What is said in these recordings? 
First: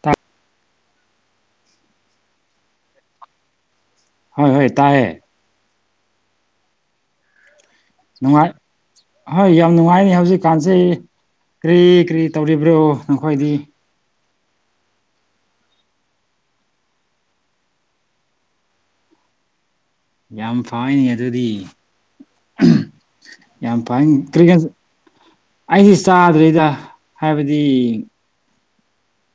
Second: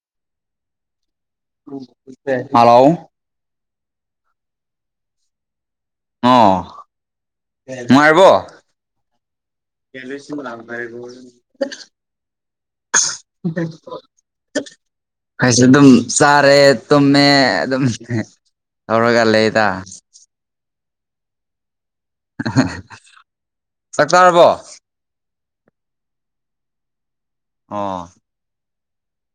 ꯇ ꯍꯂꯣ ꯍꯣꯏ ꯍꯣꯏ ꯇꯥꯏꯌꯦ ꯑꯣ ꯅꯨꯉꯥꯏꯔꯤꯕꯣ ꯅꯨꯡꯉꯥꯏ ꯍꯣꯏ ꯌꯥꯝ ꯅꯨꯡꯉꯥꯏꯅꯤ ꯍꯧꯖꯤꯛꯀꯥꯟꯖꯦ ꯀ꯭ꯔꯤ ꯀ꯭ꯔꯤ ꯇꯧꯔꯤꯕ꯭ꯔꯣ ꯅꯈꯣꯏꯗꯤ ꯈꯣꯏꯖꯨ ꯗꯨꯝ ꯆꯥꯔꯦ ꯇꯨꯃꯦ ꯑꯗꯨꯝ ꯇꯧꯔꯒ ꯂꯩꯗ ꯌꯥꯝ ꯐꯥꯏꯅꯦ ꯑꯗꯨꯗꯤ ꯌꯥꯝ ꯆꯥꯛ ꯐꯥꯏꯅꯤ ꯆꯥꯔꯕꯣ [unintelligible] ꯑꯩꯗꯤ ꯆꯥꯗ꯭ꯔꯤꯗ ꯍꯥꯏꯕꯗꯤ ꯑꯣ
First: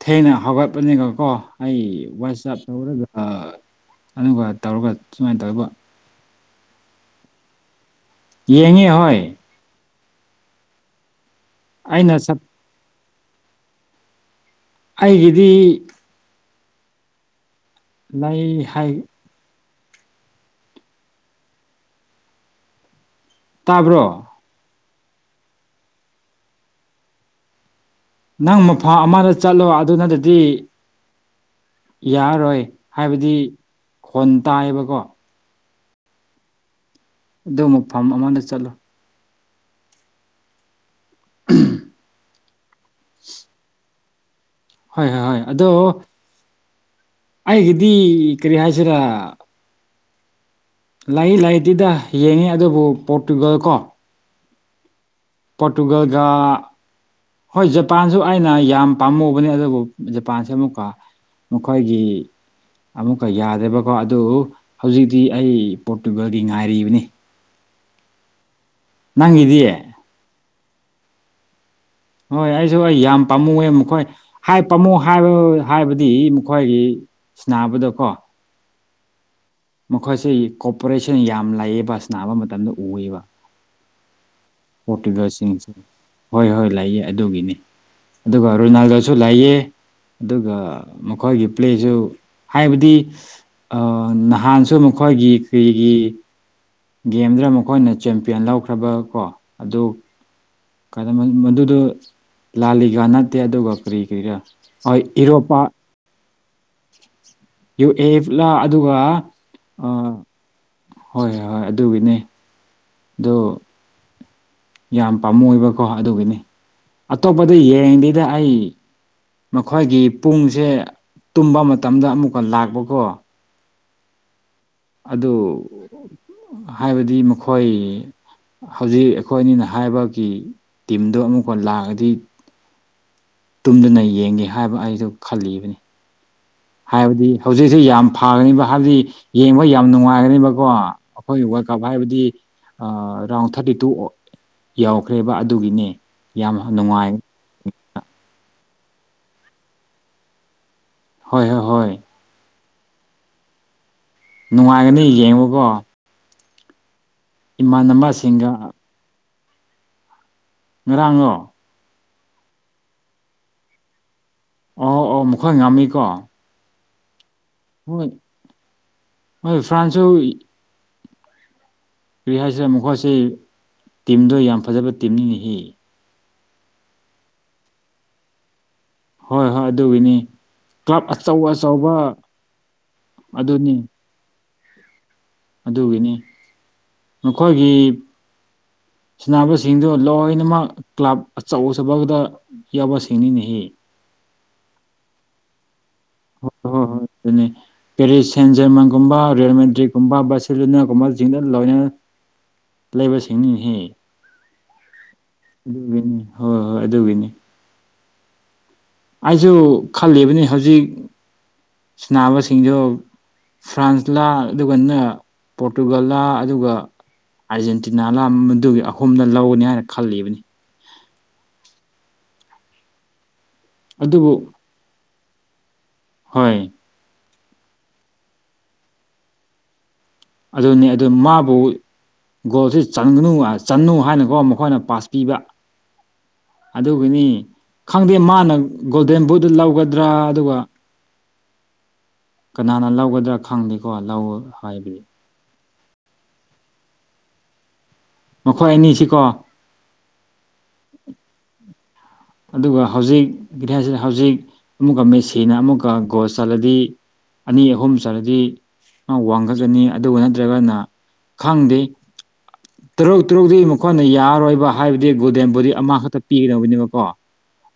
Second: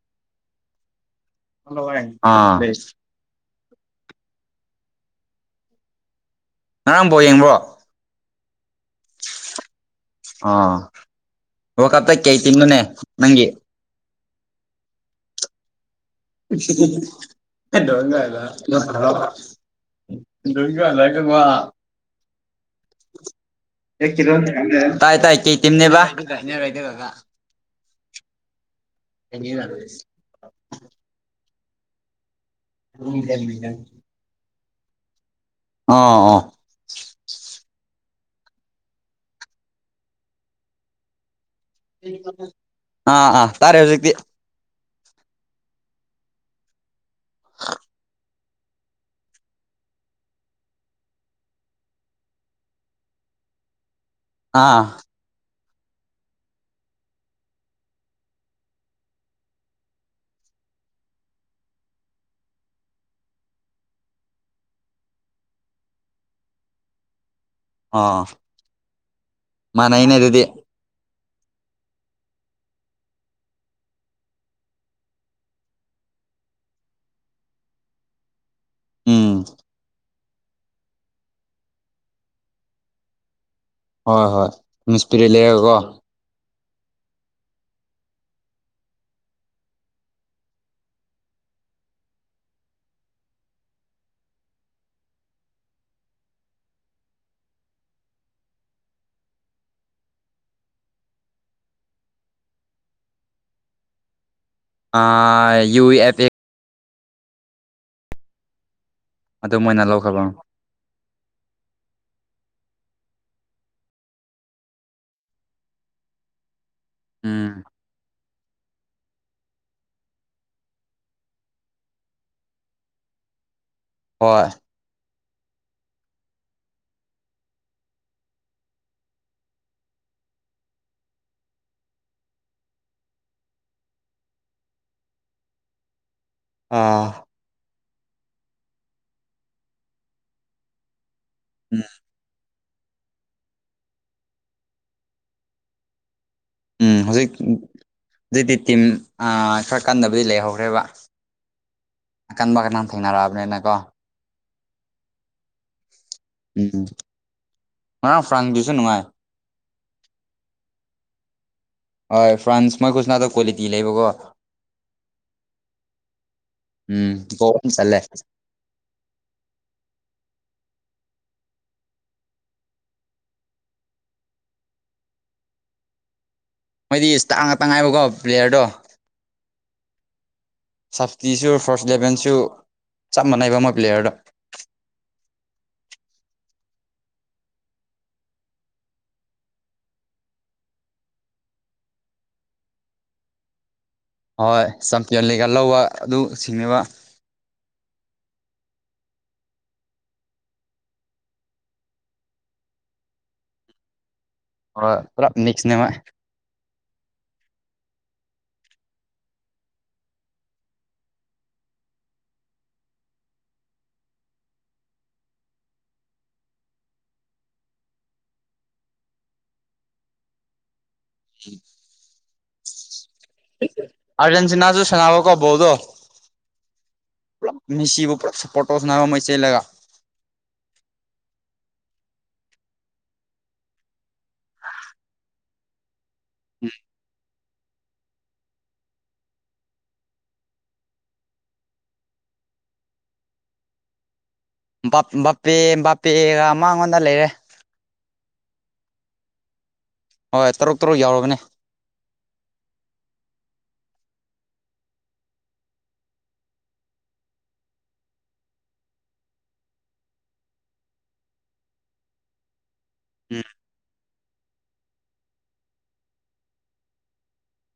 ꯊꯦꯡꯅ ꯍꯧꯒꯠꯄꯅꯤꯅꯀꯣ ꯑꯩ ꯑꯥ ꯋꯥꯆꯞ ꯇꯧꯔꯒ ꯑꯥ ꯑꯗꯨꯒ ꯇꯧꯔꯒ ꯁꯨꯃꯥꯏ ꯇꯧꯏꯕ ꯉꯔꯥꯡ ꯕꯣ ꯌꯦꯡꯕ꯭ꯔꯣ ꯌꯦꯡꯉꯤ ꯍꯣꯏ ꯑ ꯋꯥꯜꯛꯞꯇ ꯑꯩꯅ ꯀꯩ ꯁꯞ ꯇꯤꯝꯅꯣꯅꯦ ꯅꯪꯒꯤ ꯑꯩꯒꯤꯗꯤ [unintelligible] [unintelligible] [unintelligible] ꯂꯩ ꯍꯥꯏ ꯇꯥꯕ꯭ꯔꯣ ꯇꯥꯏ ꯇꯥꯏ ꯀꯩ ꯇꯤꯝꯅꯦꯕ [unintelligible] ꯅꯪ ꯃꯐꯥ ꯑꯃꯗ ꯆꯠꯂꯣ ꯑꯗꯨ ꯅꯗꯗꯤ ꯌꯥꯔꯣꯏ ꯍꯥꯏꯕꯗꯤ ꯈꯣꯟ ꯇꯥꯏꯌꯦꯕꯀꯣ ꯑꯣ ꯑꯣ ꯑꯗꯨ ꯃꯐꯝ ꯑꯃꯗ ꯆꯠꯂꯣ [unintelligible] ꯑꯥ ꯑꯥ ꯇꯥꯔꯦ ꯍꯧꯖꯤꯛꯇꯤ ꯍꯣꯏ ꯍꯣꯏ ꯍꯣꯏ ꯑꯗꯣ ꯑꯩꯒꯤꯗꯤ ꯀ꯭ꯔꯤ ꯍꯥꯏꯁꯤꯔꯥ ꯂꯩ ꯂꯩꯇꯦꯗ ꯌꯦꯡꯉꯤ ꯑꯗꯨꯕꯨ ꯄꯣꯔꯇꯨꯒꯜ ꯀꯣ ꯑꯥ ꯄꯣꯔꯇꯨꯒꯜꯒ ꯍꯣꯏ ꯖꯄꯥꯟꯖꯨ ꯑꯩꯅ ꯌꯥꯝ ꯄꯥꯝꯃꯨꯕꯅꯦ ꯑꯗꯨꯕꯨ ꯖꯄꯥꯟꯁꯦ ꯑꯃꯨꯛꯀ ꯃꯈꯣꯏꯒꯤ ꯑꯃꯨꯛꯀ ꯌꯥꯗꯦꯕꯀꯣ ꯑꯗꯨ ꯍꯧꯖꯤꯛꯇꯤ ꯑꯩ ꯄꯣꯔꯇꯨꯒꯜꯒꯤ ꯉꯥꯏꯔꯤꯕꯅꯤ ꯑꯥ ꯅꯪꯒꯤ ꯗꯤ ꯃꯥꯅꯩꯅꯦ ꯑꯗꯨꯗꯤ ꯍꯣꯏ ꯑꯩꯖꯨ ꯑꯩ ꯌꯥꯝ ꯄꯥꯝꯃꯨꯑꯦ ꯃꯈꯣꯏ ꯍꯥꯏ ꯄꯥꯝꯃꯨ ꯍꯥꯏꯕ ꯍꯥꯏꯕꯗꯤ ꯃꯈꯣꯏꯒꯤ ꯁꯅꯥꯕꯗꯀꯣ ꯎꯝ ꯃꯈꯣꯏꯁꯤ ꯀꯣꯄꯔꯦꯁꯟ ꯌꯥꯝ ꯂꯩꯌꯦꯕ ꯁꯅꯥꯕ ꯃꯇꯝꯗ ꯎꯏꯌꯦꯕ ꯍꯣꯏ ꯍꯣꯏ ꯃꯤꯁꯄꯤꯔꯤ ꯂꯩꯔꯒꯀꯣ ꯍꯣꯏ ꯍꯣꯏ ꯂꯩꯌꯦ ꯑꯗꯨꯒꯤꯅꯤ ꯑꯗꯨꯒ ꯔꯣꯅꯥꯜꯗꯣꯁꯨ ꯂꯩꯌꯦ ꯑꯗꯨꯒ ꯃꯈꯣꯏꯒꯤ ꯄ꯭ꯂꯦꯖꯨ ꯍꯥꯏꯕꯗꯤ ꯑ ꯅꯍꯥꯟꯁꯨ ꯃꯈꯣꯏꯒꯤ ꯀ꯭ꯔꯤꯒꯤ ꯒꯦꯝꯗꯔ ꯃꯈꯣꯏꯅ ꯆꯦꯝꯄꯤꯌꯟ ꯂꯧꯈ꯭ꯔꯕ ꯀꯣ ꯑꯗꯨ ꯀꯥꯗꯃꯤꯛ ꯃꯗꯨꯗꯨ ꯂꯥꯜꯂꯤꯀꯥ ꯅꯠꯇꯦ ꯑꯗꯨꯒ ꯀꯔꯤ ꯀꯔꯤꯔꯥ ꯍꯣꯏ ꯑ ꯏꯔꯣꯄꯥ ꯌꯨ ꯑꯦꯞ ꯑꯦ ꯌꯨ ꯑꯦꯐꯂ ꯑꯗꯨꯒ ꯑꯗꯨ ꯃꯣꯏꯅ ꯂꯧꯈꯕ ꯍꯣꯏ ꯍꯣꯏ ꯍꯣꯏ ꯑꯗꯨꯒꯤꯅꯦ ꯗꯣ ꯌꯥꯝ ꯄꯥꯝꯃꯨꯏꯕꯀꯣ ꯑꯗꯨꯒꯤꯅꯤ ꯎꯝ ꯑꯇꯣꯞꯗꯤ ꯌꯦꯡꯗꯦꯗ ꯑꯩ ꯃꯈꯣꯏꯒꯤ ꯄꯨꯡꯖꯦ ꯇꯨꯝꯕ ꯃꯇꯝꯗ ꯑꯃꯨꯛꯀ ꯂꯥꯛꯄꯀꯣ ꯍꯣꯏ ꯑꯗꯨ ꯍꯥꯏꯕꯗꯤ ꯃꯈꯣꯏ ꯍꯧꯖꯤꯛ ꯑꯩꯈꯣꯏ ꯅꯤꯅ ꯍꯥꯏꯕꯒꯤ ꯇꯤꯝꯗꯣ ꯑꯃꯨꯛꯀ ꯂꯥꯛꯑꯗꯤ ꯇꯨꯝꯗꯅ ꯌꯦꯡꯒꯦ ꯍꯥꯏꯕ ꯑꯩꯗꯣ ꯈꯜꯂꯤꯕꯅꯤ ꯑꯥ ꯍꯥꯏꯕꯗꯤ ꯍꯧꯖꯤꯛꯁꯤ ꯌꯥꯝ ꯐꯒꯅꯤꯕ ꯍꯥꯏꯕꯗꯤ ꯌꯦꯡꯕ ꯌꯥꯝ ꯅꯨꯡꯉꯥꯏꯒꯅꯤꯕꯀꯣ ꯍꯣꯏ ꯋꯥꯔꯜ ꯀꯞ ꯎꯝ ꯍꯥꯏꯕꯗꯤ ꯑꯥ ꯔꯥꯎꯟ ꯊꯥꯔꯇꯤ ꯇꯨ ꯌꯥꯎꯈ꯭ꯔꯦꯕ ꯑꯗꯨꯒꯤꯅꯦ ꯌꯥꯝ ꯎꯝ ꯅꯨꯡꯉꯥꯏ ꯍꯧꯖꯤꯛ ꯍꯧꯖꯤꯛꯇꯤ ꯇꯤꯝ ꯈꯔ ꯀꯟꯗꯕꯗꯤ ꯂꯩꯍꯧꯔꯦꯕ ꯍꯣꯏ ꯍꯣꯏ ꯍꯣꯏ ꯑꯀꯟꯕ ꯀꯅꯥ ꯊꯦꯡꯅꯔꯛꯑꯕꯅꯤꯅꯀꯣ ꯅꯨꯡꯉꯥꯏꯒꯅꯤ ꯌꯦꯡꯉꯨꯀꯣ ꯎꯝ ꯉꯔꯥꯡ ꯐ꯭ꯔꯥꯡꯗꯨꯁꯨ ꯏꯃꯥꯟꯅꯕꯁꯤꯡꯒ ꯅꯨꯡꯉꯥꯏ ꯉꯔꯥꯡꯂꯣ ꯍꯣꯏ ꯐ꯭ꯔꯥꯟꯁ ꯃꯣꯏꯈꯨꯁꯅꯥꯗꯣ ꯀ꯭ꯋꯥꯂꯤꯇꯤ ꯂꯩꯕꯀꯣ ꯑꯣ ꯑꯣ ꯃꯈꯣꯏ ꯉꯝꯃꯤꯀꯣ ꯎꯝ ꯒꯣ ꯃꯣꯏ ꯐ꯭ꯔꯥꯟꯁ ꯁꯨ ꯀꯔꯤ ꯍꯥꯏꯁꯤꯔ ꯃꯈꯣꯏꯁꯤ ꯇꯤꯝꯗꯣ ꯌꯥꯝ ꯐꯖꯕ ꯇꯤꯝꯅꯤ ꯅꯦꯍꯦ ꯃꯣꯏꯗꯤ ꯁ꯭ꯇꯥ ꯉꯥꯇ ꯉꯥꯏꯕꯀꯣ ꯄ꯭ꯂꯦꯌꯔꯗꯣ ꯍꯣꯏ ꯍꯣꯏ ꯑꯗꯨꯒꯤꯅꯤ ꯀ꯭ꯂꯕ ꯑꯆꯧ ꯁꯞꯁꯇꯤꯁꯨ ꯐꯥꯔꯁ ꯑꯆꯧꯕ ꯏꯂꯦꯚꯦꯟꯁꯨ ꯆꯞ ꯃꯥꯟꯅꯩꯕ ꯃꯣꯏ ꯑꯗꯨꯅꯤ ꯄ꯭ꯂꯦꯌꯔꯗꯣ ꯑꯗꯨꯒꯤꯅꯤ ꯃꯈꯣꯏꯒꯤ ꯁꯅꯕꯁꯤꯡꯗꯨ ꯂꯣꯏꯅꯃꯛ ꯀ꯭ꯂꯕ ꯑꯆꯧ ꯑꯆꯧꯕꯗ ꯌꯥꯎꯕꯁꯤꯡꯅꯤ ꯅꯦꯍꯦ ꯍꯣꯏ ꯆꯝꯄꯤꯌꯟ ꯂꯤꯒ ꯂꯧꯕ ꯑꯗꯨ ꯁꯤꯡꯅꯦꯕ ꯗꯨꯅꯤ ꯄꯦꯔꯤꯁ ꯁꯦꯟ ꯖꯔꯃꯟꯒꯨꯝꯕ ꯔꯦꯜ ꯃꯦꯗ꯭ꯔꯤꯛꯀꯨꯝꯕ ꯕꯁꯁꯤꯂꯨꯅꯒꯨꯝꯕꯖꯤꯡꯗ ꯂꯣꯏꯅ ꯂꯩꯕ ꯁꯤꯡꯅꯤ ꯅꯦꯍꯦ ꯍꯣꯏ ꯄꯨꯂꯞ ꯃꯤꯛꯁꯅꯦ ꯃꯣꯏ ꯍꯣ ꯍꯣꯏ ꯑꯗꯨꯒꯤꯅꯤ ꯑꯩꯖꯨ ꯈꯜꯂꯤꯕꯅꯤ ꯍꯧꯖꯤꯛ ꯁꯅꯕꯁꯤꯡꯗꯨ ꯐ꯭ꯔꯥꯟꯁꯂꯥ ꯑꯗꯨꯒ ꯅ ꯄꯣꯔꯇꯨꯒꯜꯂ ꯑꯗꯨꯒ ꯑꯥꯔꯖꯦꯟꯇꯤꯅ ꯅꯥ ꯃꯗꯨꯒꯤ ꯑꯍꯨꯝꯗ ꯂꯧꯒꯅꯤ ꯍꯥꯏꯅ ꯈꯜꯂꯤꯕꯅꯤ ꯑꯗꯨꯕꯨ ꯑꯔꯖꯦꯟꯇꯤꯅꯥꯖꯨ ꯁꯅꯥꯕ ꯀꯣ ꯕꯣꯜꯗꯣ ꯍꯣꯏ ꯄꯨꯂꯞ ꯃꯤꯁꯤꯕꯨ ꯄꯨꯂꯞ ꯁꯄꯣꯔꯠ ꯇꯧꯁꯟꯅꯕ ꯃꯣꯏ ꯆꯦꯜꯂꯒ ꯑꯗꯨꯅꯤ ꯑꯗꯨ ꯃꯥꯕꯨ ꯒꯣꯜꯁꯤ ꯆꯟꯒꯅꯨ ꯆꯅꯨ ꯍꯥꯏꯅꯀꯣ ꯃꯈꯣꯏꯅ ꯄꯥꯁ ꯄꯤꯕ ꯑꯗꯨꯒꯤꯅꯤ ꯈꯪꯗꯦ ꯃꯥꯅ ꯒꯣꯜꯗꯟ ꯕꯨꯗꯨ ꯂꯧꯒꯗ꯭ꯔꯥ ꯑꯗꯨꯒ ꯀꯅꯥꯅ ꯂꯧꯒꯗ꯭ꯔꯥ ꯈꯪꯗꯦꯀꯣ ꯂꯧ ꯍꯥꯏꯕꯗꯤ ꯕꯥꯞ ꯕꯥꯄꯦ ꯕꯥꯄꯦꯒ ꯃꯉꯣꯟꯗ ꯂꯩꯔꯦ ꯃꯈꯣꯏ ꯑꯅꯤꯁꯤꯀꯣ ꯍꯣꯏ ꯇꯔꯨꯛ ꯇ꯭ꯔꯨꯛ ꯌꯧꯔꯕꯅꯦ ꯑꯗꯨꯒ ꯍꯧꯖꯤꯛ [unintelligible] ꯍꯧꯖꯤꯛ ꯑꯃꯨꯛꯀ ꯃꯦꯁꯤꯅ ꯑꯃꯨꯛꯀ ꯒꯣꯜ ꯆꯠꯂꯗꯤ ꯑꯅꯤ ꯑꯍꯨꯝ ꯆꯜꯗꯤ ꯃꯥ ꯋꯥꯡꯈꯠꯀꯅꯤ ꯑꯗꯨꯒ ꯅꯠꯇ꯭ꯔꯒꯅ ꯈꯪꯗꯦ ꯇꯔꯨꯛ ꯎꯝ ꯇꯔꯨꯛꯗꯤ ꯃꯈꯣꯏꯅ ꯌꯥꯔꯔꯣꯏꯕ ꯍꯥꯏꯕꯗꯤ ꯒꯨꯗꯦꯟ ꯕꯨꯗꯤ ꯑꯃꯈꯛꯇ ꯄꯤꯒꯗꯧꯕꯅꯦꯕꯀꯣ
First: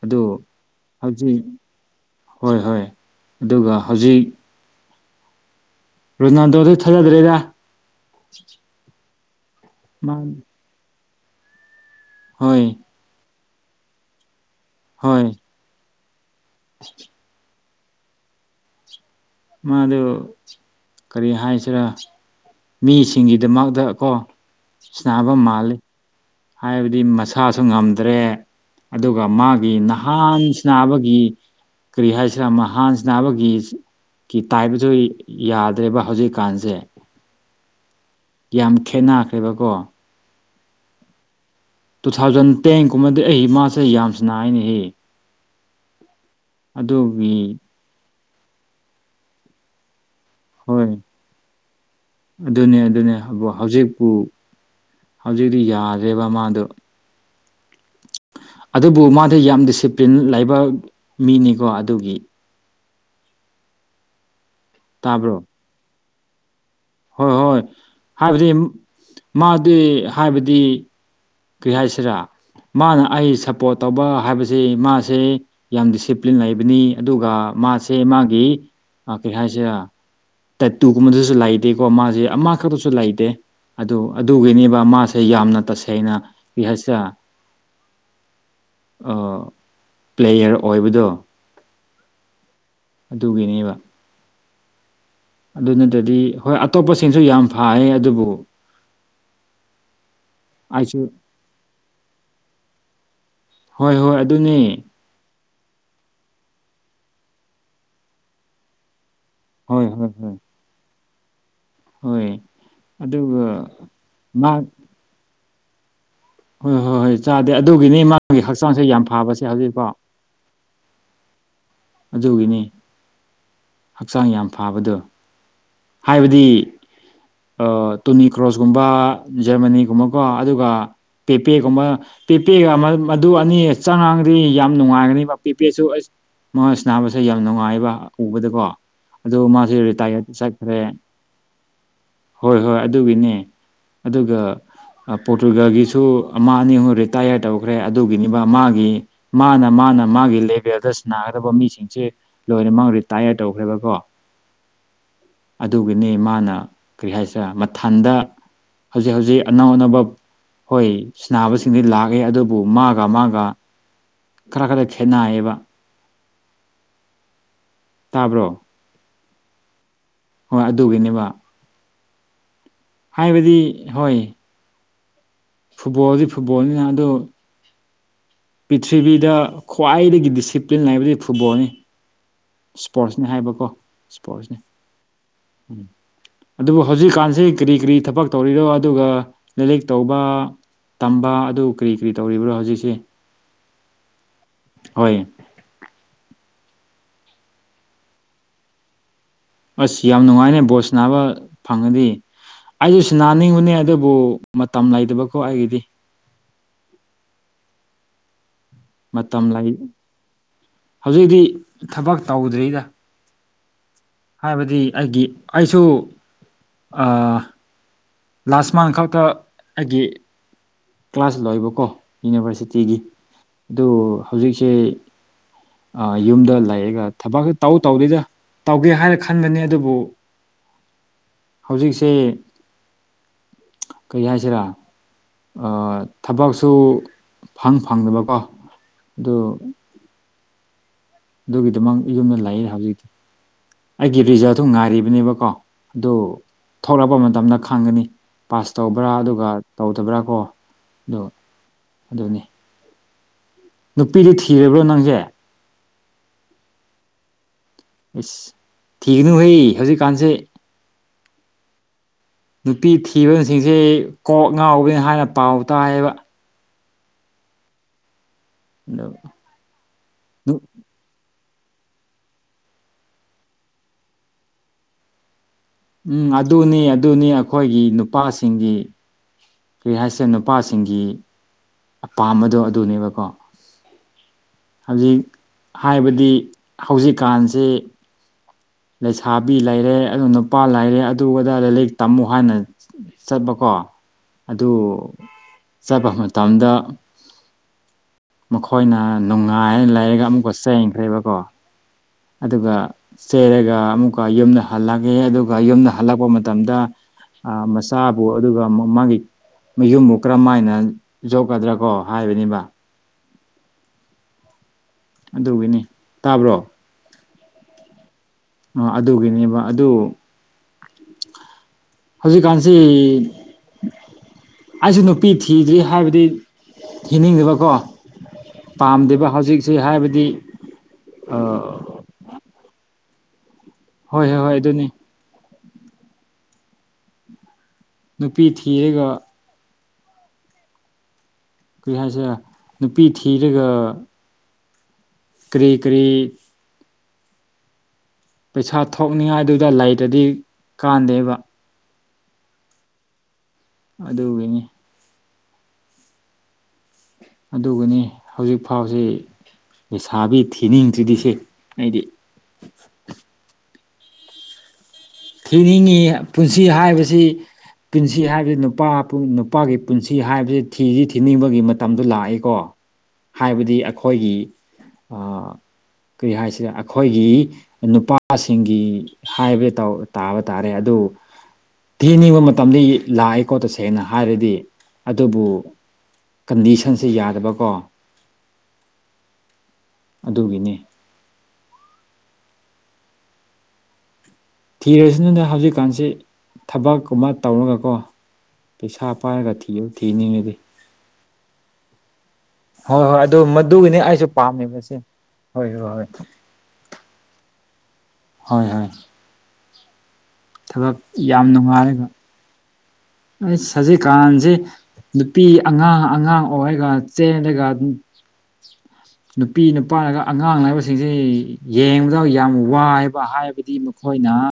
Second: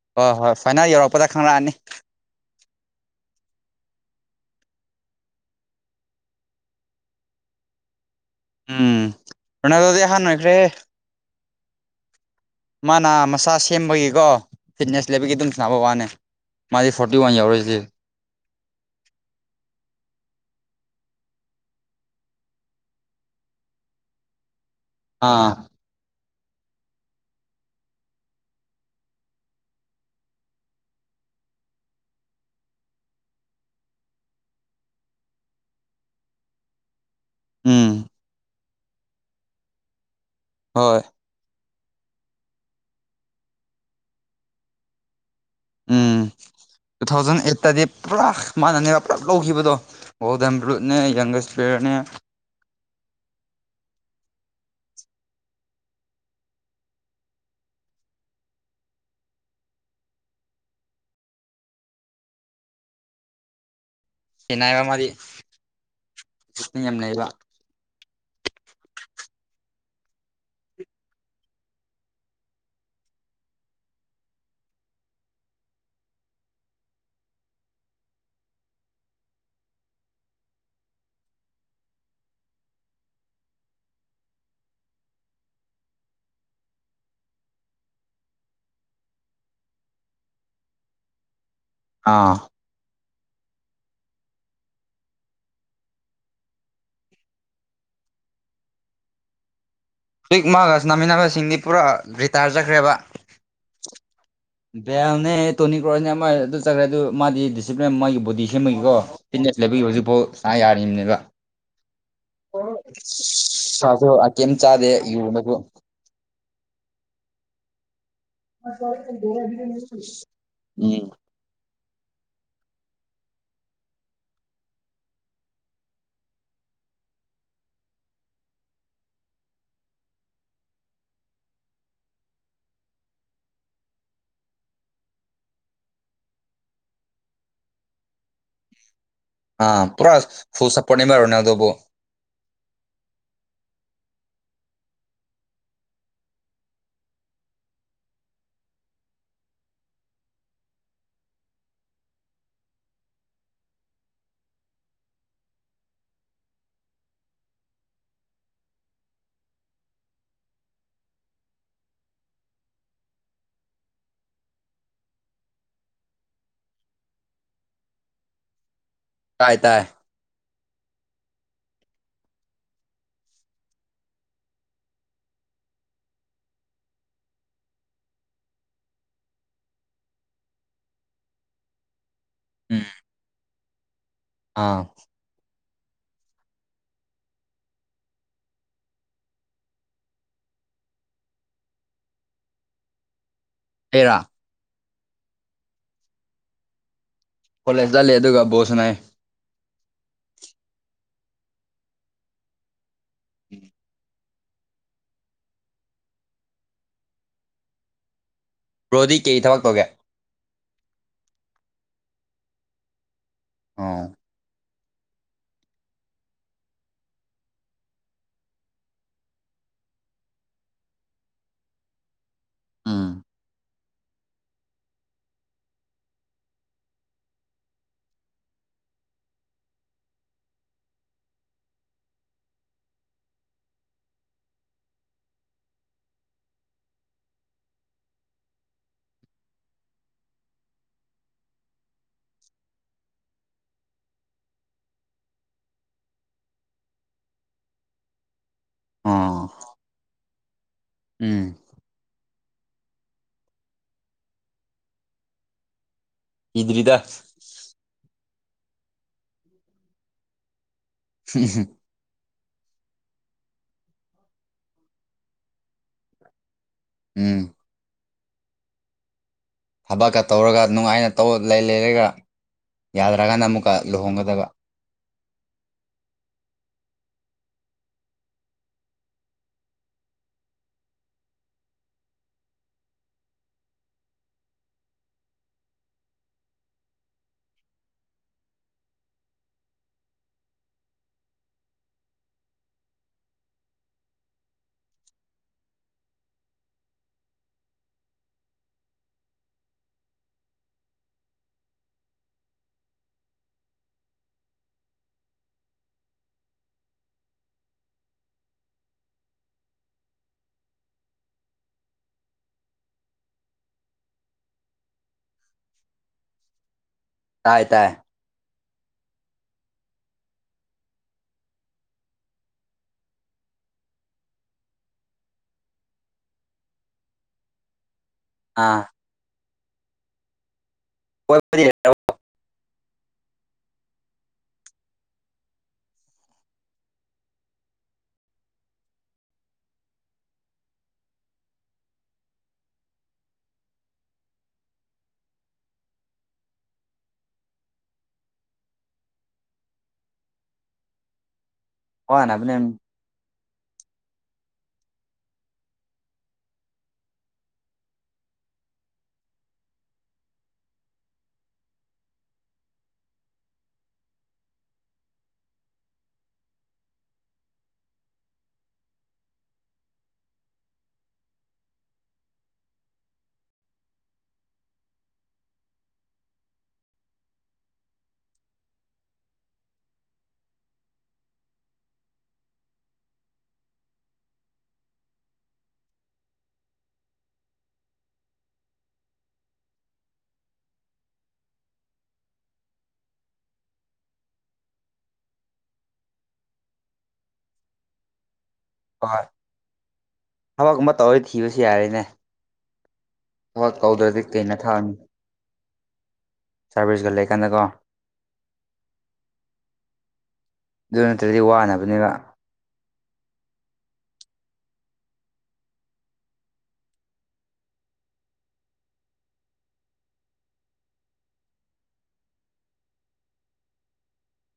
ꯑꯗꯨ ꯍꯣ ꯍꯣꯏ ꯐꯥꯏꯅꯦꯜ ꯌꯧꯔꯛꯄꯗ ꯍꯧꯖꯤꯛ ꯈꯪꯂꯛꯑꯅꯤ ꯍꯣꯏ ꯍꯣꯏ ꯑꯗꯨꯒ ꯍꯧꯖꯤꯛ ꯔꯣꯅꯥꯜꯗꯣꯗꯣ ꯊꯥꯖꯗ꯭ꯔꯦꯗ ꯎꯝ ꯔꯣꯅꯥꯜꯗꯣꯗꯤ ꯃꯥ ꯑꯍꯟ ꯑꯣꯏꯈ꯭ꯔꯦꯍꯦ ꯍꯣꯏ ꯃꯥꯅ ꯃꯁꯥ ꯁꯦꯝꯕꯒꯤꯀꯣ ꯐꯤꯠꯅꯦꯁ ꯍꯣꯏ ꯂꯩꯕꯒꯤ ꯑꯗꯨꯝ ꯁꯥꯅꯕ ꯋꯥꯅꯦ ꯃꯥꯗꯤ ꯐꯣꯔꯇꯤ ꯋꯥꯟ ꯌꯧꯔꯤꯖꯤꯗꯤ ꯃꯥꯗꯨ ꯀꯔꯤ ꯍꯥꯏꯁꯤꯔꯥ ꯃꯤꯁꯤꯡꯒꯤꯗꯃꯛꯇ ꯀꯣ ꯁꯅꯕ ꯑꯥ ꯃꯥꯜꯂꯦ ꯍꯥꯏꯕꯗꯤ ꯃꯁꯥꯁꯨ ꯉꯝꯗ꯭ꯔꯦ ꯑꯗꯨꯒ ꯃꯥꯒꯤ ꯅꯍꯥꯟ ꯁꯅꯥꯕꯒꯤ ꯀꯔꯤ ꯍꯥꯏꯁꯤꯔ ꯃꯍꯥꯟꯁꯅꯥꯕꯒꯤ ꯀꯤ ꯇꯥꯏꯕꯗꯨ ꯌꯥꯗ꯭ꯔꯦꯕ ꯍꯧꯖꯤꯛꯀꯥꯟꯖꯦ ꯎꯝ ꯌꯥꯝ ꯈꯦꯠꯅꯈ꯭ꯔꯦꯕꯀꯣ ꯍꯣꯏ ꯇꯨ ꯊꯥꯎꯖꯟ ꯇꯦꯟꯒꯨꯝꯕꯗꯤ ꯑꯩ ꯃꯥꯁꯦ ꯌꯥꯝ ꯁꯅꯥꯏꯅꯦꯍꯦ ꯎꯝ ꯇꯨ ꯊꯥꯎꯖꯟ ꯑꯗꯨꯒꯤ ꯑꯩꯠꯇꯗꯤ ꯄꯨꯔꯥ ꯃꯥꯅꯅꯦꯕ ꯄꯨꯂꯞ ꯂꯧꯈꯤꯕꯗꯣ ꯒꯣꯜꯗꯟ ꯕ꯭ꯂꯨꯠꯅꯦ ꯌꯪꯒꯁ ꯄ꯭ꯂꯦꯌꯔꯅꯦ ꯑꯗꯨꯅꯤ ꯑꯗꯨꯅꯤ ꯍꯧꯕꯣ ꯍꯧꯖꯤꯛꯄꯨ ꯍꯧꯖꯤꯛꯇꯤ ꯌꯥꯗ꯭ꯔꯦꯕ ꯃꯥꯗꯣ ꯑꯗꯨꯕꯨ ꯃꯥꯗꯤ ꯌꯥꯝ ꯗꯤꯁꯤꯄ꯭ꯂꯤꯟ ꯂꯩꯕ ꯃꯤꯅꯤꯀꯣ ꯑꯗꯨꯒꯤ [unintelligible] ꯇꯥꯕ꯭ꯔꯣ ꯃꯤ ꯌꯥꯝ ꯂꯩꯕ ꯍꯣꯏ ꯍꯣꯏ ꯍꯥꯏꯕꯗꯤ ꯃꯥꯗꯤ ꯍꯥꯏꯕꯗꯤ ꯀꯔꯤ ꯍꯥꯏꯁꯤꯔꯥ ꯃꯥꯅ ꯑꯩ ꯁꯞꯄꯣꯠ ꯇꯧꯕ ꯍꯥꯏꯕꯁꯤ ꯃꯥꯁꯤ ꯌꯥꯝ ꯗꯤꯁꯤꯄ꯭ꯂꯤꯟ ꯂꯩꯕꯅꯤ ꯑꯗꯨꯒ ꯃꯥꯁꯦ ꯃꯥꯒꯤ ꯑ ꯀꯔꯤ ꯍꯥꯏꯁꯤꯔ ꯇꯦꯠꯇꯨꯒꯨꯝꯕꯗꯨꯁꯨ ꯂꯩꯇꯦꯀꯣ ꯃꯥꯖꯦ ꯑꯃꯈꯛꯇꯁꯨ ꯂꯩꯇꯦ ꯑꯗꯨ ꯑꯗꯨꯒꯤꯅꯤꯕ ꯃꯥꯁꯦ ꯌꯥꯝꯅ ꯇꯁꯦꯡꯅ [unintelligible] ꯑ ꯄ꯭ꯂꯦꯌꯔ ꯑꯣꯏꯕꯗꯣ ꯑꯥ ꯗꯨꯒꯤꯅꯤꯕ ꯗꯨ ꯅꯠꯇꯗꯤ ꯍꯣꯏ ꯑꯇꯣꯞꯄꯁꯤꯡꯁꯨ ꯌꯥꯝ ꯐꯥꯑꯦ ꯑꯗꯨꯕꯨ ꯀꯤꯛ ꯃꯥꯒ ꯑꯩꯁꯨ ꯁꯥꯟꯅꯃꯤꯟꯅꯕꯁꯤꯡꯗꯤ ꯄꯨꯔꯥ ꯔꯤꯇꯥꯏꯔ ꯆꯠꯈ꯭ꯔꯦꯕ ꯍꯣꯏ ꯍꯣꯏ ꯑꯗꯨꯅꯤ ꯄꯌꯥꯅꯦ ꯇꯣꯅꯤ ꯀ꯭ꯔꯣꯅꯦ ꯑꯃ ꯑꯗꯨ ꯆꯠꯈ꯭ꯔꯦ ꯑꯗꯨ ꯃꯥꯗꯤ ꯗꯤꯁꯤꯄ꯭ꯂꯤꯟ ꯃꯥꯒꯤ ꯕꯣꯗꯤ ꯁꯦꯝꯃꯒꯤꯀꯣ ꯐꯤꯠꯅꯦꯁ ꯍꯣꯏ ꯂꯩꯕꯒꯤ ꯍꯣꯏ ꯍꯨꯖꯤꯛꯐꯥꯎ ꯍꯣꯏ ꯁꯥ ꯌꯥꯔꯤꯅꯦꯕ ꯍꯣꯏ ꯑꯗꯨꯒ ꯃꯥ [unintelligible] ꯎꯝ ꯍꯣꯏ ꯆꯥꯗꯦ ꯑꯗꯨꯒꯤꯅꯤ ꯃꯥꯒꯤ ꯍꯛꯆꯥꯡꯁꯦ ꯌꯥꯝ ꯐꯥꯕꯁꯦ ꯍꯧꯖꯤꯛꯐꯥꯎ ꯎꯝ ꯑꯗꯨꯒꯤꯅꯤ ꯍꯛꯆꯥꯡ ꯌꯥꯝ ꯐꯥꯕꯗꯨ ꯍꯥꯏꯕꯗꯤ ꯑꯣ ꯇꯨꯅꯤ ꯀ꯭ꯔꯣꯁꯀꯨꯝꯕ ꯖꯔꯃꯅꯤꯒꯨꯝꯕꯀꯣ ꯑꯗꯨꯒ ꯄꯦꯄꯦꯒꯨꯝꯕ ꯄꯦꯄꯦꯒ ꯃ ꯃꯗꯨ ꯑꯅꯤ ꯆꯪꯉꯥꯡꯗꯤ ꯌꯥꯝ ꯅꯨꯡꯉꯥꯏꯒꯅꯤꯕ ꯄꯦꯄꯦꯁꯨ ꯑꯩꯁ ꯃꯣꯏ ꯁꯥꯟꯅꯕꯁꯦ ꯌꯥꯝ ꯅꯨꯡꯉꯥꯏꯌꯦꯕ ꯎꯕꯗꯀꯣ ꯑꯗꯣ ꯃꯥꯁꯦ ꯑꯥ ꯄꯨꯔꯥ ꯔꯤꯇꯥꯌꯔꯠ ꯆꯠ ꯐꯨꯜ ꯁꯄꯣꯔꯠꯅꯦꯕ ꯔꯣꯅꯥꯜꯗꯣꯕꯨ ꯍꯣꯏ ꯍꯣꯏ ꯑꯗꯨꯒꯤꯅꯦ ꯑꯗꯨꯒ ꯄꯣꯔꯇꯨꯒꯜꯒꯤꯁꯨ ꯑꯃ ꯑꯅꯤ ꯍꯨꯝ ꯔꯤꯇꯥꯌꯔ ꯇꯧꯈ꯭ꯔꯦ ꯑꯗꯨꯒꯤꯅꯤꯕ ꯃꯥꯒꯤ ꯃꯥꯅ ꯃꯥꯅ ꯃꯥꯒꯤ ꯂꯦꯚꯦꯜꯗ ꯁ꯭ꯅꯥꯒꯗꯕ ꯃꯤꯁꯤꯡꯁꯦ ꯂꯣꯏꯅ ꯃꯛ ꯔꯤꯇꯥꯌꯔ ꯇꯧꯈ꯭ꯔꯦꯕꯀꯣ ꯑꯗꯨꯒꯤꯅꯤ ꯃꯥꯅ ꯀꯔꯤ ꯍꯥꯏꯁꯤꯔꯦ ꯃꯊꯟꯗ ꯍꯧꯖꯤꯛ ꯍꯧꯖꯤꯛ ꯑꯅꯧ ꯑꯅꯧꯕ ꯍꯣꯏ ꯁ꯭ꯅꯥꯕꯁꯤꯡꯗꯤ ꯂꯥꯛꯏ ꯑꯗꯨꯕꯨ ꯃꯥꯒ ꯃꯥꯒ ꯈꯔ ꯈꯔ ꯈꯦꯠꯅꯥꯏꯌꯦꯕ ꯇꯥꯕ꯭ꯔꯣ ꯇꯥꯏ ꯇꯥꯏ ꯍꯣꯏ ꯑꯗꯨꯒꯤꯅꯦꯕ ꯍꯥꯏꯕꯗꯤ ꯍꯣꯏ ꯐꯨꯠꯕꯣꯜꯗꯤ ꯐꯨꯠꯕꯣꯜꯅꯤꯅ ꯑꯗꯨ ꯄꯤꯊ꯭ꯔꯤꯕꯤꯗ ꯈ꯭ꯋꯥꯏꯗꯒꯤ ꯗꯤꯁꯤꯄ꯭ꯂꯤꯟ ꯂꯩꯕꯗꯤ ꯐꯨꯠꯕꯣꯜꯅꯤ ꯎꯝ ꯁ꯭ꯄꯣꯔꯠꯁꯅꯦ ꯍꯥꯏꯕꯀꯣ ꯁ꯭ꯄꯣꯔꯠꯁꯅꯦ ꯑꯥ ꯎꯝ ꯑꯗꯨꯕꯨ ꯍꯧꯖꯤꯛꯀꯥꯟꯁꯤ ꯀꯔꯤ ꯀꯔꯤ ꯊꯕꯛ ꯇꯧꯔꯤꯔꯣ ꯑꯗꯨꯒ ꯂꯩꯔꯤꯛ ꯇꯧꯕ ꯇꯝꯕ ꯑꯗꯨ ꯀꯔꯤ ꯀꯔꯤ ꯇꯧꯔꯤꯕ꯭ꯔꯣ ꯍꯧꯖꯤꯛꯁꯤ ꯑꯩꯔꯣ ꯍꯣꯏ ꯀꯣꯂꯦꯖ ꯆꯂꯤ ꯑꯗꯨꯒ ꯕꯣꯜ ꯁꯥꯟꯅꯩ ꯑꯁ ꯌꯥꯝ ꯅꯨꯡꯉꯥꯏꯅꯦ ꯕꯣꯜ ꯁꯥꯟꯅꯕ ꯐꯪꯉꯗꯤ ꯑꯩ ꯁꯥꯟꯅꯅꯤꯡꯕꯅꯦ ꯑꯗꯨꯕꯨ ꯃꯇꯝ ꯂꯩꯇꯕꯀꯣ ꯑꯩꯒꯤꯗꯤ ꯕ꯭ꯔꯣꯗꯤ ꯀꯩ ꯃꯇꯝ ꯊꯕꯛ ꯂꯩ ꯇꯧꯒꯦ ꯍꯧꯖꯤꯛꯇꯤ ꯊꯕꯛ ꯇꯧꯗ꯭ꯔꯤꯗ ꯑꯥꯎ ꯍꯥꯏꯕꯗꯤ ꯑꯩꯒꯤ ꯑꯩꯁꯨ ꯑꯥ ꯂꯥꯁ ꯃꯟꯠ ꯈꯛꯇ ꯑꯩꯒꯤ ꯀ꯭ꯂꯥꯁ ꯂꯣꯏꯕꯀꯣ ꯌꯨꯅꯤꯚꯔꯁꯤꯇꯤꯒꯤ ꯎꯝ ꯑꯗꯨ ꯍꯧꯖꯤꯛꯁꯤ ꯑ ꯌꯨꯝꯗ ꯂꯩꯔꯒ ꯊꯕꯛ ꯇꯧ ꯇꯧꯗꯦꯗ ꯇꯧꯒꯦ ꯍꯥꯏꯅ ꯈꯟꯒꯅꯤ ꯑꯗꯨꯕꯨ ꯍꯧꯖꯤꯛꯁꯦ ꯀꯔꯤ ꯍꯥꯏꯁꯦꯔꯥ ꯑꯥ ꯊꯕꯛꯁꯨ ꯐꯪ ꯐꯪꯗꯕꯀꯣ ꯑꯗꯨ ꯑꯗꯨꯒꯤꯗꯃꯛ ꯌꯨꯝꯗ ꯂꯩꯌꯦ ꯍꯧꯖꯤꯛꯇꯤ ꯑꯩꯒꯤ ꯔꯤꯖꯜꯇꯨ ꯉꯥꯏꯔꯤꯕꯅꯦꯕꯀꯣ ꯑꯗꯨ ꯊꯣꯔꯛꯄ ꯃꯇꯝꯗ ꯈꯪꯒꯅꯤ ꯄꯥꯁ ꯇꯧꯕ꯭ꯔꯥ ꯑꯣ ꯑꯗꯨꯒ ꯇꯧꯗꯕ꯭ꯔꯥ ꯀꯣ ꯑꯗꯨ ꯎꯝ ꯑꯗꯨꯅꯤ ꯅꯨꯄꯤꯗꯤ ꯊꯤꯔꯕ꯭ꯔꯣ ꯅꯪꯖꯦ ꯊꯤꯗ꯭ꯔꯤꯗ ꯏꯁ ꯊꯤꯒꯅꯨ ꯍꯦ ꯍꯧꯖꯤꯛꯀꯥꯟꯖꯦ [unintelligible] ꯅꯨꯄꯤ ꯊꯤꯕꯁꯤꯡꯖꯦ ꯀꯣꯛ ꯉꯥꯎꯏ ꯍꯥꯏꯅ ꯄꯥꯎ ꯇꯥꯏꯌꯦꯕ ꯎꯝ [unintelligible] ꯊꯕꯛꯀ ꯇꯧꯔꯒ ꯅꯨꯡꯉꯥꯏꯅ ꯇꯧ ꯂꯩ ꯂꯩꯔꯒ ꯌꯥꯗ꯭ꯔꯀꯥꯟꯗ ꯑꯃꯨꯛꯀ ꯂꯨꯍꯣꯡꯒꯗꯕ ꯎꯝ ꯑꯗꯨꯅꯤ ꯑꯗꯨꯅꯤ ꯑꯩꯈꯣꯏꯒꯤ ꯅꯨꯄꯥꯁꯤꯡꯒꯤ ꯀꯔꯤ ꯍꯥꯏꯁꯤꯔ ꯅꯨꯄꯥꯁꯤꯡꯒꯤ ꯑꯄꯥꯝꯕꯗꯣ ꯑꯗꯨꯅꯦꯕꯀꯣ ꯍꯧꯖꯤꯛ ꯍꯥꯏꯕꯗꯤ ꯍꯧꯖꯤꯛꯀꯥꯟꯖꯦ ꯂꯩꯁꯥꯕꯤ ꯂꯩꯔꯦ ꯑꯗꯨ ꯅꯨꯄꯥ ꯂꯩꯔꯦ ꯑꯗꯨ ꯑꯗꯗ ꯂꯥꯏꯔꯤꯛ ꯇꯝꯃꯨ ꯍꯥꯏꯅ ꯆꯠꯄꯀꯣ ꯑꯗꯨ ꯆꯠꯄ ꯃꯇꯝꯗ ꯃꯈꯣꯏꯅ ꯅꯨꯡꯉꯥꯏꯅ ꯂꯩꯔꯒ ꯑꯃꯨꯛꯀ ꯆꯦꯟꯒ꯭ꯔꯦꯕꯀꯣ ꯑꯗꯨꯒ ꯆꯦꯜꯔꯒ ꯑꯃꯨꯛꯀ ꯌꯨꯝꯗ ꯍꯜꯂꯛꯑꯦ ꯑꯗꯨꯒ ꯌꯨꯝꯗ ꯍꯜꯂꯛꯄ ꯃꯇꯝꯗ ꯑꯥ ꯃꯆꯥꯕꯨ ꯑꯗꯨꯒ ꯃꯥ ꯃꯥꯒꯤ ꯃꯌꯨꯝꯕꯨ ꯀꯔꯝ ꯃꯥꯏꯅ ꯌꯣꯛꯀꯗ꯭ꯔꯥ ꯀꯣ ꯍꯥꯏꯕꯅꯤꯕ ꯑꯗꯨꯒꯤꯅꯤ ꯇꯥꯕ꯭ꯔꯣ ꯇꯥꯏ ꯇꯥꯏ ꯑꯥ ꯑꯗꯨꯒꯤꯅꯦꯕ ꯑꯗꯨ ꯍꯧꯖꯤꯛꯀꯥꯟꯁꯤ ꯑꯩꯁꯨ ꯅꯨꯄꯤ ꯊꯤꯗ꯭ꯔꯤ ꯍꯥꯏꯕꯗꯤ ꯊꯤꯅꯤꯡꯗꯕꯀꯣ ꯑꯥ ꯄꯥꯝꯗꯦꯕ ꯍꯧꯖꯤꯛꯁꯤ ꯍꯥꯏꯕꯗꯤ ꯀꯣꯏꯕꯗꯤ ꯑꯥ ꯍꯣꯏ ꯍꯣꯏ ꯍꯣꯏ ꯑꯗꯨꯅꯤ ꯅꯨꯄꯤ ꯊꯤꯔꯒ ꯀꯔꯤ ꯍꯥꯏꯁꯤꯔ ꯅꯨꯄꯤ ꯊꯤꯔꯒ ꯀꯔꯤ ꯀꯔꯤ ꯄꯩꯁꯥ ꯊꯣꯛꯅꯤꯡꯉꯥꯏꯗꯨꯗ ꯂꯩꯇ꯭ꯔꯗꯤ ꯀꯥꯟꯗꯦꯕ ꯋꯥꯅꯕꯅꯦ ꯑꯗꯨꯒꯤꯅꯤ ꯑꯗꯨꯒꯤꯅꯤ ꯍꯧꯖꯤꯛꯐꯥꯎꯁꯤ ꯂꯩꯁꯥꯕꯤ ꯊꯤꯅꯤꯡꯗ꯭ꯔꯤꯗꯤꯁꯦ ꯑꯩꯗꯤ ꯊꯤꯅꯤꯡꯉꯤ ꯄꯨꯟꯁꯤ ꯍꯥꯏꯕꯁꯤ ꯄꯨꯟꯁꯤ ꯍꯥꯏꯕꯁꯤ ꯅꯨꯄꯥ ꯅꯨꯄꯥꯒꯤ ꯄꯨꯟꯁꯤ ꯍꯥꯏꯕꯁꯤ ꯊꯤꯗꯤ ꯊꯤꯅꯤꯡꯕꯒꯤ ꯃꯇꯝꯗꯣ ꯂꯥꯛꯑꯦꯀꯣ ꯍꯥꯏꯕꯗꯤ ꯑꯈꯣꯏꯒꯤ ꯑ ꯀꯔꯤ ꯍꯥꯏꯁꯤꯔ ꯑꯈꯣꯏꯒꯤ ꯅꯨꯄꯥꯁꯤꯡꯒꯤ ꯍꯥꯏꯕ ꯇꯧ ꯇꯥꯕ ꯇꯥꯔꯦ ꯑꯗꯨ ꯊꯤꯅꯤꯡꯕ ꯃꯇꯝꯗꯤ ꯂꯥꯛꯑꯦꯀꯣ ꯇꯁꯦꯡꯅ ꯍꯥꯏꯔꯗꯤ ꯑꯗꯨꯕꯨ ꯀꯟꯗꯤꯁꯟꯁꯦ ꯌꯥꯗꯕꯀꯣ ꯑꯗꯨꯒꯤꯅꯤ ꯊꯤꯔꯁꯅꯨꯗ ꯍꯧꯖꯤꯛꯀꯥꯟꯁꯦ ꯊꯕꯛꯀꯨꯝꯕ ꯇꯧꯔꯒꯀꯣ ꯄꯩꯁꯥ ꯍꯣꯏ ꯄꯥꯏꯔꯒ ꯊꯤꯌꯨ ꯊꯤꯅꯤꯡꯉꯗꯤ꯫ ꯊꯕꯛꯀꯨꯝꯕ ꯇꯧꯔꯗꯤ ꯊꯤꯕꯁꯨ ꯌꯥꯔꯦꯅꯦ ꯍꯣꯏ ꯍꯣꯏ ꯑꯗꯨ ꯊꯕꯛ ꯃꯗꯨꯒꯤꯅꯤ ꯇꯧꯗ꯭ꯔꯗꯤ ꯑꯩꯁꯨ ꯀꯩꯅ ꯄꯥꯝꯃꯤꯕꯁꯦ ꯍꯣꯏ ꯍꯣꯏ ꯍꯣꯏ꯫ ꯁꯥꯔꯚꯤꯁꯗ ꯂꯩ ꯀꯥꯟꯗꯀꯣ ꯍꯣꯏ ꯍꯣꯏ ꯊꯕꯛ ꯑꯗꯨ ꯅꯠꯇ꯭ꯔꯗꯤ ꯌꯥꯝ ꯅꯨꯡꯉꯥꯏꯔꯒ ꯋꯥꯅꯕꯅꯦꯕ ꯑꯩꯁ ꯍꯧꯖꯤꯛꯀꯥꯟꯖꯤ ꯅꯨꯄꯤ ꯑꯉꯥꯡ ꯑꯉꯥꯡ ꯑꯣꯏꯔꯒ ꯆꯦꯜꯂꯦꯒ ꯅꯨꯄꯤ ꯅꯨꯄꯥꯅꯒ ꯑꯉꯥꯡ ꯍꯥꯏꯕꯁꯤꯡꯖꯦ ꯌꯦꯡꯕꯗ ꯌꯥꯝ ꯋꯥꯏꯕ ꯍꯥꯏꯕꯗꯤ ꯃꯈꯣꯏꯅ